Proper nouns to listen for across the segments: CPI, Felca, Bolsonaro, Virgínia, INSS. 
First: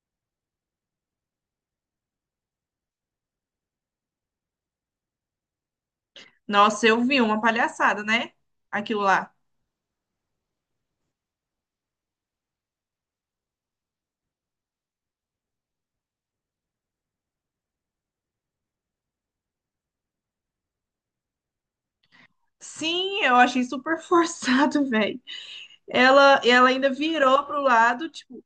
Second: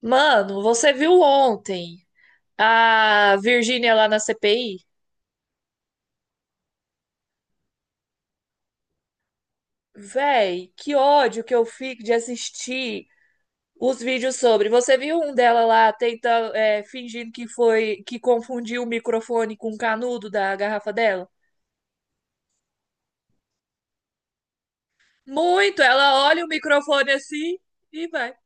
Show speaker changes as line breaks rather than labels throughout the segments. Mano, você viu ontem a Virgínia lá na CPI?
Nossa, eu vi uma palhaçada, né? Aquilo lá.
Véi, que ódio que eu fico de assistir os vídeos sobre. Você viu um dela lá tentando, fingindo que foi, que confundiu o microfone com o canudo da garrafa dela?
Sim, eu achei super forçado, velho.
Muito! Ela
Ela,
olha o
ela ainda
microfone
virou
assim
pro
e
lado,
vai.
tipo,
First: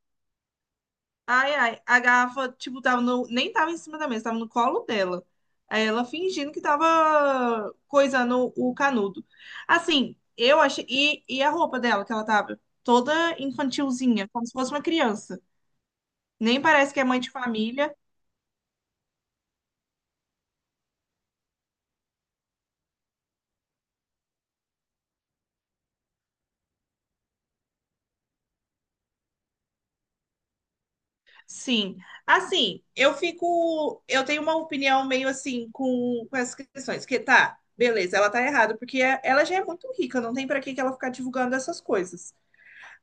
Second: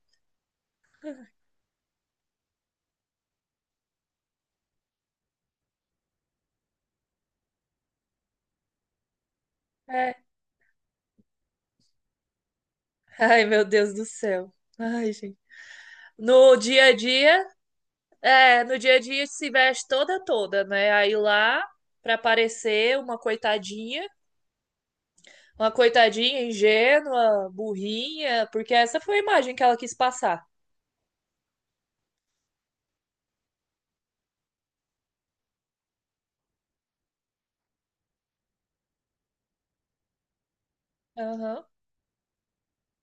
ai, ai, a garrafa, tipo, tava no, nem tava em cima da mesa, tava no colo dela. Aí ela fingindo que tava coisando o canudo.
É.
Assim, eu achei. E a roupa dela, que ela tava toda
Ai, meu Deus do
infantilzinha, como se
céu.
fosse uma
Ai, gente.
criança.
No
Nem
dia
parece
a
que é mãe de
dia,
família.
é, No dia a dia se veste toda toda, né? Aí lá, pra parecer uma coitadinha. Uma coitadinha ingênua, burrinha, porque essa foi a imagem que ela quis passar.
Sim, assim, eu tenho uma opinião meio assim com essas questões, que tá, beleza, ela tá errada, porque ela já é muito rica, não tem pra que que ela ficar divulgando
Aham.
essas coisas.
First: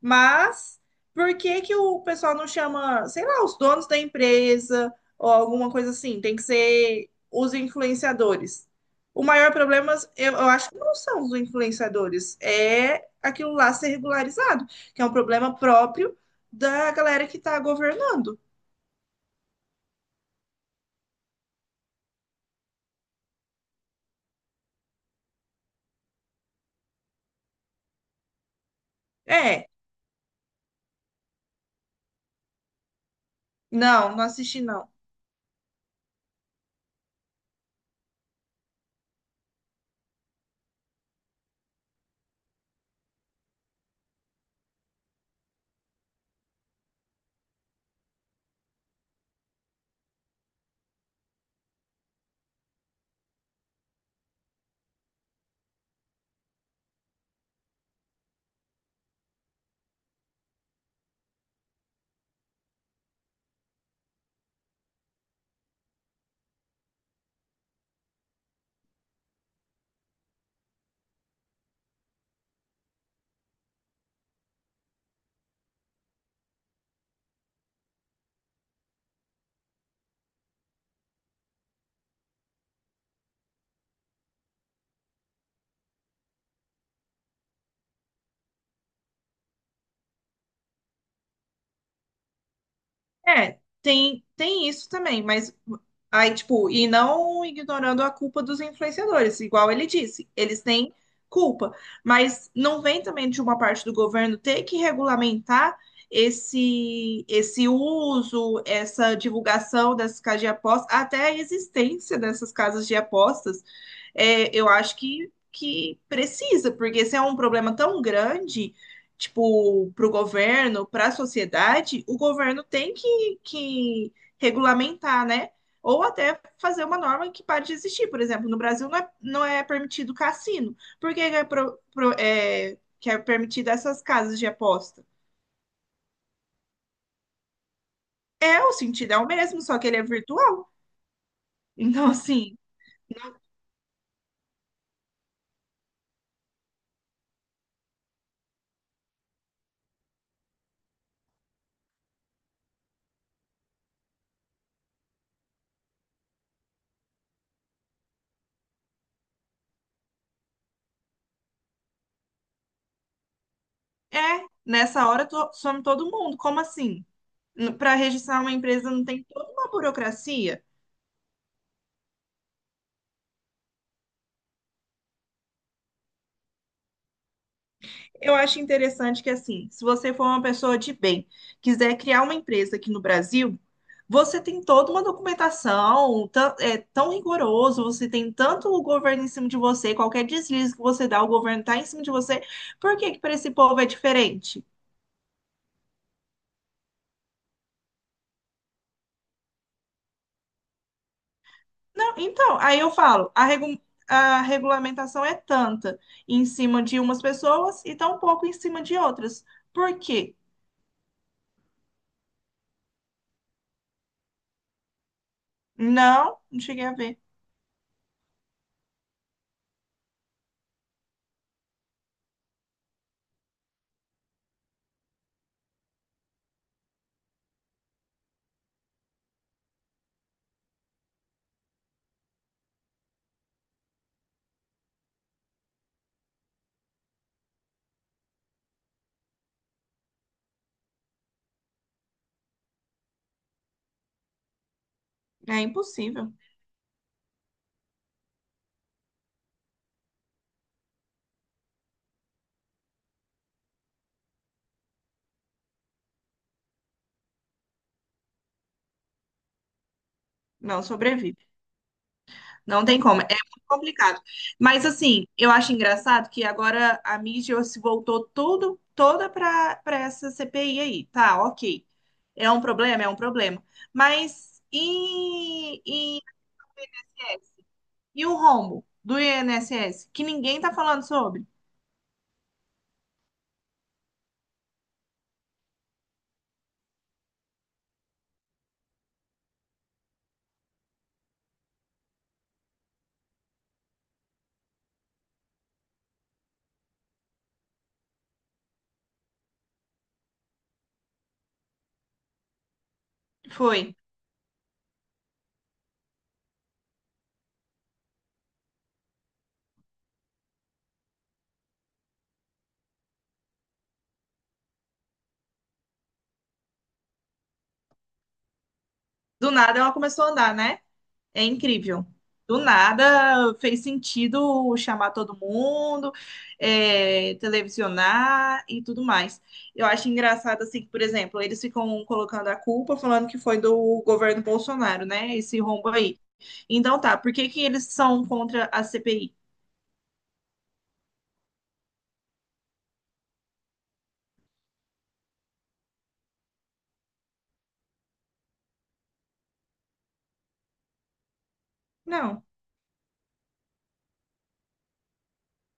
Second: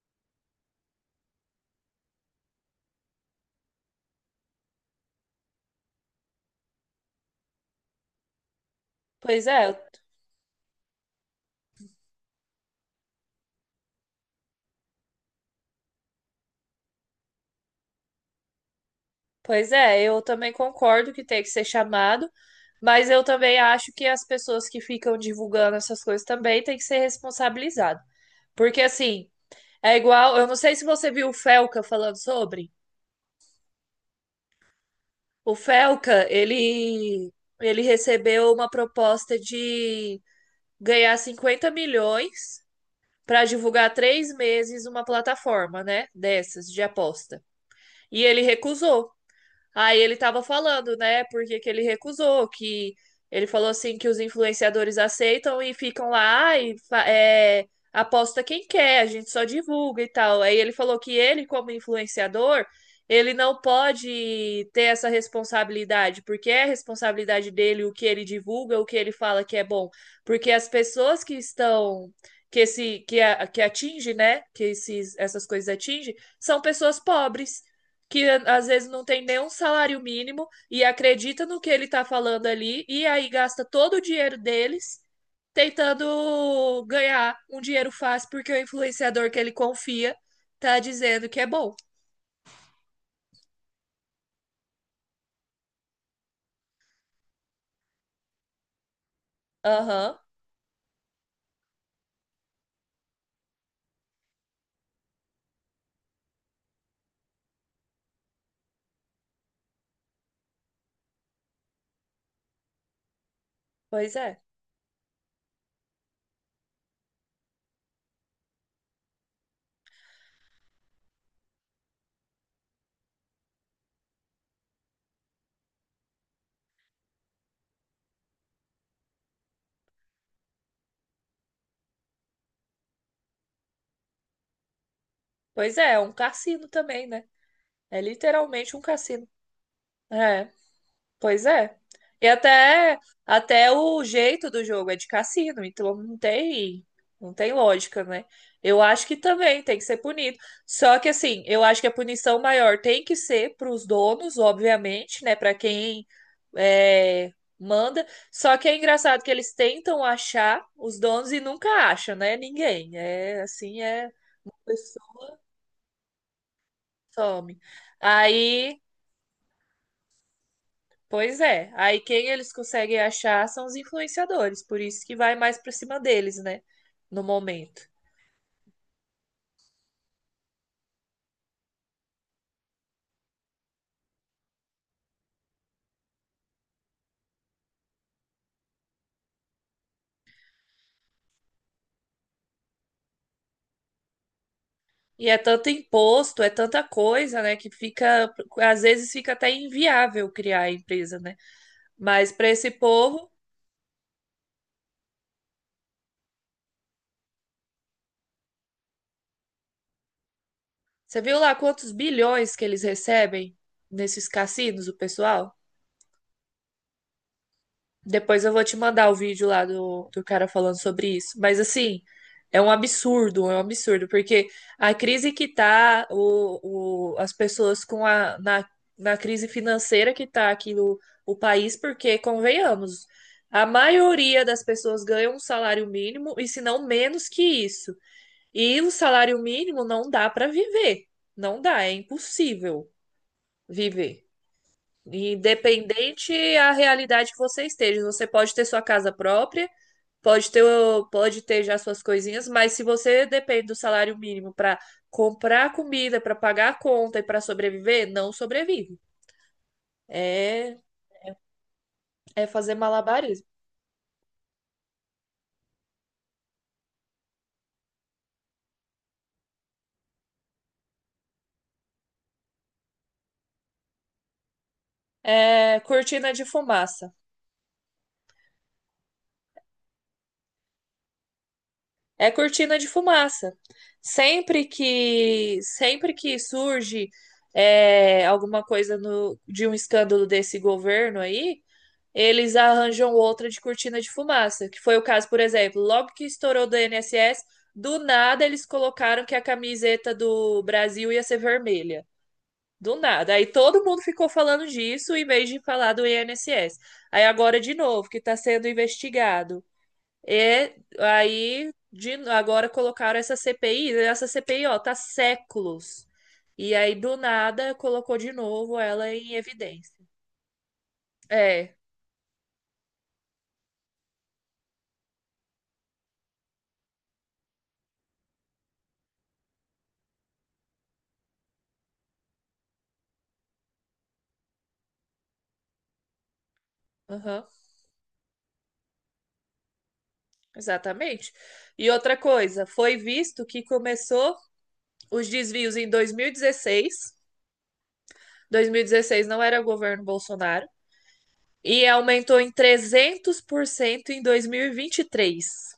Mas por que que o pessoal não chama, sei lá, os donos da empresa ou alguma coisa assim? Tem que ser os influenciadores. O
Pois
maior
é, eu-
problema, eu acho que não são os influenciadores, é aquilo lá ser regularizado, que é um problema próprio da galera que tá governando.
Pois é, eu também concordo que tem que ser chamado, mas eu também acho que as pessoas que ficam divulgando essas coisas também têm que ser responsabilizadas. Porque assim,
É,
é igual, eu não sei se você viu o Felca falando sobre.
não, não assisti não.
O Felca, ele recebeu uma proposta de ganhar 50 milhões para divulgar 3 meses uma plataforma, né, dessas de aposta. E ele recusou. Aí ele tava falando, né, porque que ele recusou, que ele falou assim que os influenciadores aceitam e ficam lá e aposta quem quer, a gente só divulga e tal. Aí ele falou que ele, como influenciador, ele não pode ter essa responsabilidade, porque é responsabilidade dele o que ele divulga, o que ele fala que é bom. Porque as pessoas que estão, que atinge, né, essas coisas atingem, são pessoas pobres que às vezes não tem nenhum salário mínimo e acredita no que ele tá falando ali e aí gasta todo o dinheiro deles tentando ganhar um dinheiro fácil porque o influenciador que ele confia tá dizendo que é bom.
É, tem tem isso também, mas aí tipo, e não ignorando a culpa dos influenciadores, igual ele
Aham,
disse, eles têm culpa, mas não vem também de uma parte do governo ter que regulamentar esse uso, essa divulgação dessas casas de apostas, até a existência dessas casas de apostas.
pois é.
É, eu acho que precisa, porque se é um problema tão grande tipo, para o governo, para a sociedade, o governo tem que regulamentar, né? Ou até fazer uma norma que pare de existir. Por exemplo, no Brasil não é permitido cassino. Por que é, que é permitido essas casas de aposta?
Pois é, é um cassino também, né? É
É, o
literalmente um
sentido é o
cassino.
mesmo, só que ele é
É.
virtual.
Pois é.
Então,
E
assim,
até o jeito do jogo é de cassino, então não tem lógica, né? Eu acho que também tem que ser punido. Só que assim, eu acho que a punição maior tem que ser para os donos, obviamente, né? Para quem é, manda. Só que é engraçado que eles tentam achar os donos e nunca acham, né? Ninguém. É assim, é. A
é, nessa
pessoa
hora some todo mundo. Como assim?
some.
Para registrar uma
Aí
empresa não tem toda uma burocracia?
Pois é. Aí quem eles conseguem achar são os influenciadores, por isso que vai mais para cima deles, né? No momento.
Eu acho interessante que, assim, se você for uma pessoa de bem, quiser criar uma empresa aqui no Brasil, você tem toda uma documentação, é tão rigoroso, você tem tanto o governo em cima de você, qualquer deslize que você dá, o governo tá em cima de você. Por que que para esse povo é diferente?
E é tanto imposto, é tanta coisa, né, que fica, às vezes fica até inviável criar a empresa, né?
Não,
Mas para
então,
esse
aí eu falo,
povo,
a regulamentação é tanta em cima de umas pessoas e tão pouco em cima de outras. Por quê?
você viu lá quantos bilhões que eles recebem nesses cassinos, o pessoal?
Não, não cheguei a ver.
Depois eu vou te mandar o vídeo lá do cara falando sobre isso. Mas assim, é um absurdo, porque a crise que tá, as pessoas com na crise financeira que tá aqui no o país, porque, convenhamos, a maioria das pessoas ganha um salário mínimo, e se não menos que isso. E o salário mínimo não dá para viver. Não dá, é impossível viver.
É impossível.
Independente a realidade que você esteja, você pode ter sua casa própria, pode ter, pode ter já suas coisinhas, mas se você depende do salário mínimo para comprar comida, para pagar a conta e para sobreviver, não sobrevive. É,
Não sobrevive.
é fazer
Não tem como, é
malabarismo.
muito complicado. Mas assim, eu acho engraçado que agora a mídia se voltou tudo, toda para essa CPI aí. Tá, ok. É um problema, é um problema. Mas
É
e, e,
cortina de fumaça.
e o rombo do INSS? Que ninguém tá falando sobre.
É cortina de fumaça. Sempre que surge alguma coisa de um escândalo desse governo aí, eles arranjam outra de cortina de fumaça, que foi o caso, por exemplo, logo que estourou do INSS, do nada eles colocaram que a camiseta do Brasil ia ser vermelha. Do nada. Aí todo
Foi.
mundo ficou falando disso em vez de falar do INSS. Aí agora de novo, que está sendo investigado agora colocaram essa CPI, e essa CPI, ó, tá séculos. E aí, do nada, colocou de novo ela em
Do nada
evidência.
ela começou a andar, né? É
É,
incrível. Do nada fez sentido chamar todo mundo, é, televisionar e tudo mais. Eu acho engraçado, assim, que, por exemplo, eles ficam colocando a culpa, falando que foi do governo Bolsonaro, né? Esse rombo aí. Então tá, por
aham,
que que eles são contra a CPI?
exatamente. E outra coisa, foi visto que começou os desvios em dois mil e dezesseis. Dois mil e 2016 não era governo Bolsonaro. E aumentou
Não.
em 300% em 2023.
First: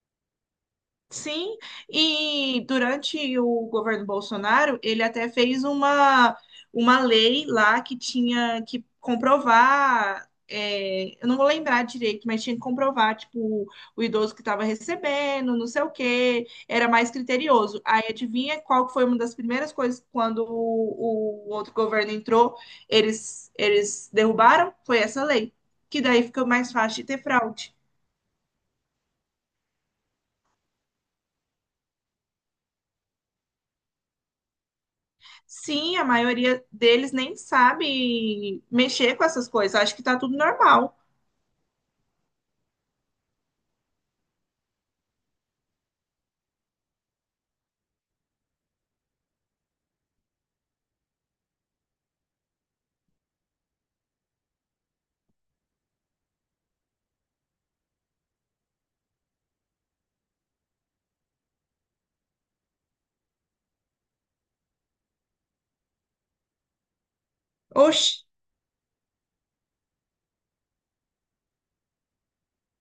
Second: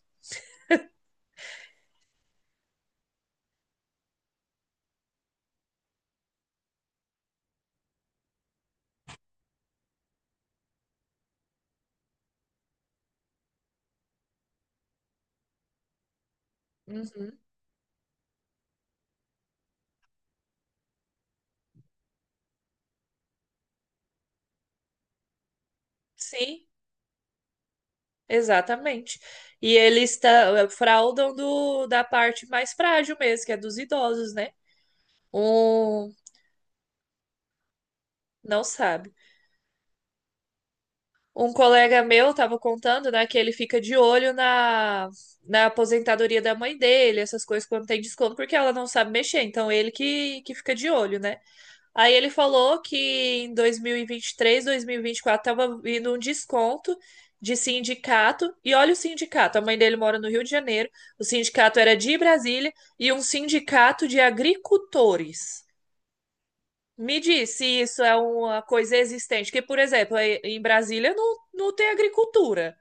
Sim, e durante o governo Bolsonaro, ele até fez uma lei lá que tinha que comprovar, é, eu não vou lembrar direito, mas tinha que comprovar, tipo, o idoso que estava recebendo, não sei o quê, era mais
Uhum.
criterioso. Aí adivinha qual que foi uma das primeiras coisas que quando o outro governo entrou, eles derrubaram? Foi essa lei, que daí fica
Sim,
mais fácil de ter fraude.
exatamente. E eles fraudam do, da parte mais frágil mesmo, que é dos idosos, né?
Sim, a
Um
maioria deles nem sabe
não sabe.
mexer com essas coisas. Acho que tá tudo normal.
Um colega meu estava contando, né, que ele fica de olho na, aposentadoria da mãe dele, essas coisas quando tem desconto, porque ela não sabe mexer. Então ele que fica de olho, né? Aí ele falou que em 2023, 2024 estava vindo um desconto de sindicato. E olha o sindicato, a mãe dele mora no Rio de Janeiro. O sindicato era de Brasília e um sindicato de agricultores. Me diz se isso
Oxi,
é uma coisa existente, porque, por exemplo, aí em Brasília não, não tem agricultura.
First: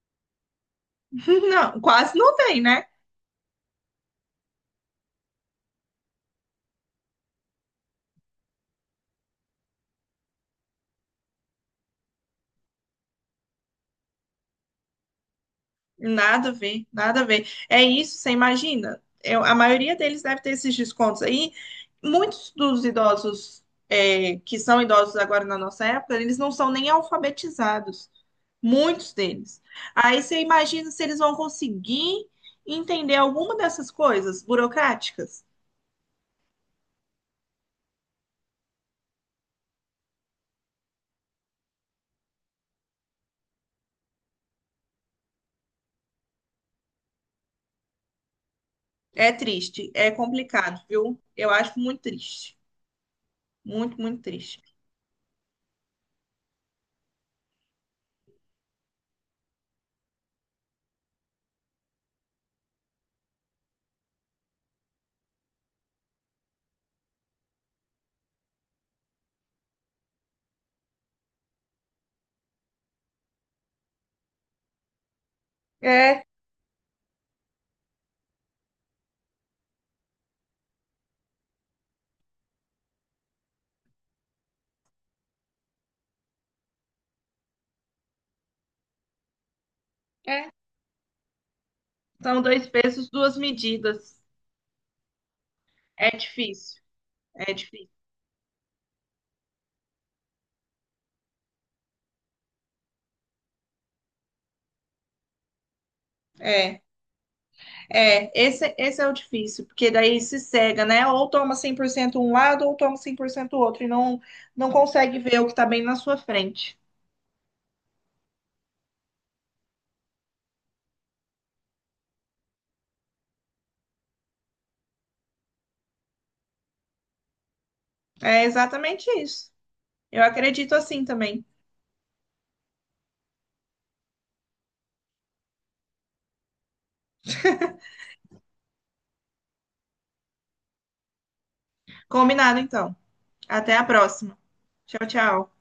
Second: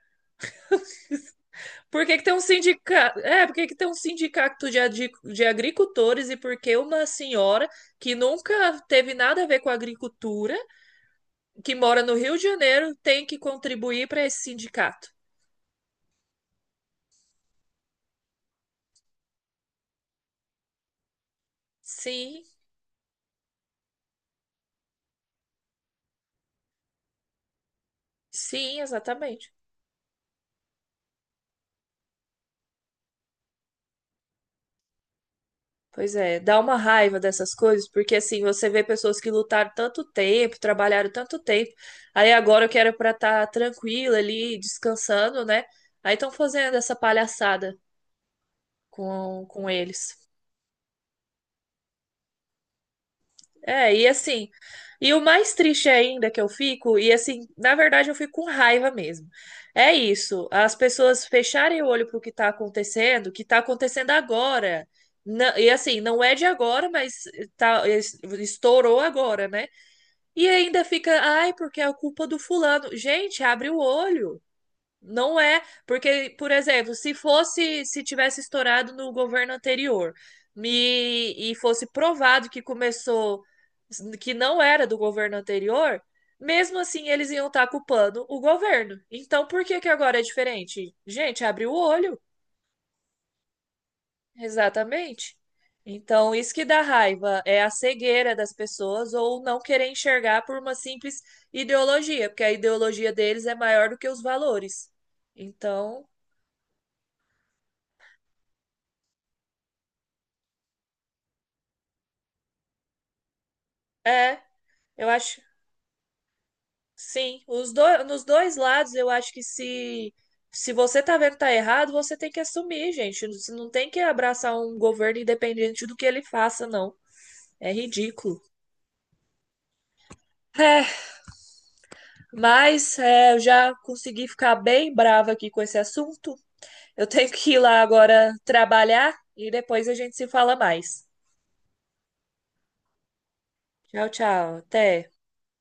não,
Por
quase
que que tem
não
um
tem, né?
sindicato? É, por que que tem um sindicato de, de agricultores e por que uma senhora que nunca teve nada a ver com agricultura que mora no Rio de Janeiro tem que contribuir para esse sindicato.
Nada a ver, nada a ver. É isso, você imagina? A maioria deles deve ter esses descontos aí.
Sim,
Muitos dos idosos é, que são idosos agora na nossa época, eles não são nem alfabetizados.
sim,
Muitos
exatamente.
deles. Aí você imagina se eles vão conseguir entender alguma dessas coisas burocráticas?
Pois é, dá uma raiva dessas coisas, porque assim, você vê pessoas que lutaram tanto tempo, trabalharam tanto tempo, aí agora que era para estar tranquila ali, descansando, né? Aí estão fazendo essa palhaçada
É
com
triste, é
eles.
complicado, viu? Eu acho muito triste.
É,
Muito,
e
muito
assim,
triste.
e o mais triste ainda que eu fico, e assim, na verdade eu fico com raiva mesmo. É isso, as pessoas fecharem o olho pro que tá acontecendo agora. E assim, não é de agora, mas tá, estourou agora, né? E ainda fica, ai, porque é a culpa do fulano. Gente, abre o olho. Não é,
É,
porque, por exemplo, se fosse, se tivesse estourado no governo anterior e fosse provado que começou, que não era do governo anterior, mesmo assim eles iam estar culpando o governo. Então, por que que agora é
é.
diferente? Gente, abre o olho.
São dois pesos, duas medidas.
Exatamente.
É
Então, isso que
difícil,
dá raiva
é
é a
difícil.
cegueira das pessoas ou não querer enxergar por uma simples ideologia, porque a ideologia deles é maior do que os valores. Então,
É, é. Esse é o difícil, porque daí se cega, né? Ou toma 100% um lado, ou toma 100% o outro, e não,
é.
não
Eu
consegue ver
acho,
o que tá bem na sua frente.
sim, os dois, nos dois lados, eu acho que se você tá vendo que tá errado, você tem que assumir, gente. Você não tem que abraçar um governo independente do que ele faça, não. É ridículo.
É exatamente isso. Eu acredito
É,
assim também.
mas é, eu já consegui ficar bem brava aqui com esse assunto. Eu tenho que ir lá agora trabalhar e depois a gente se fala mais.
Combinado, então. Até a
Tchau,
próxima.
tchau.
Tchau,
Até.
tchau.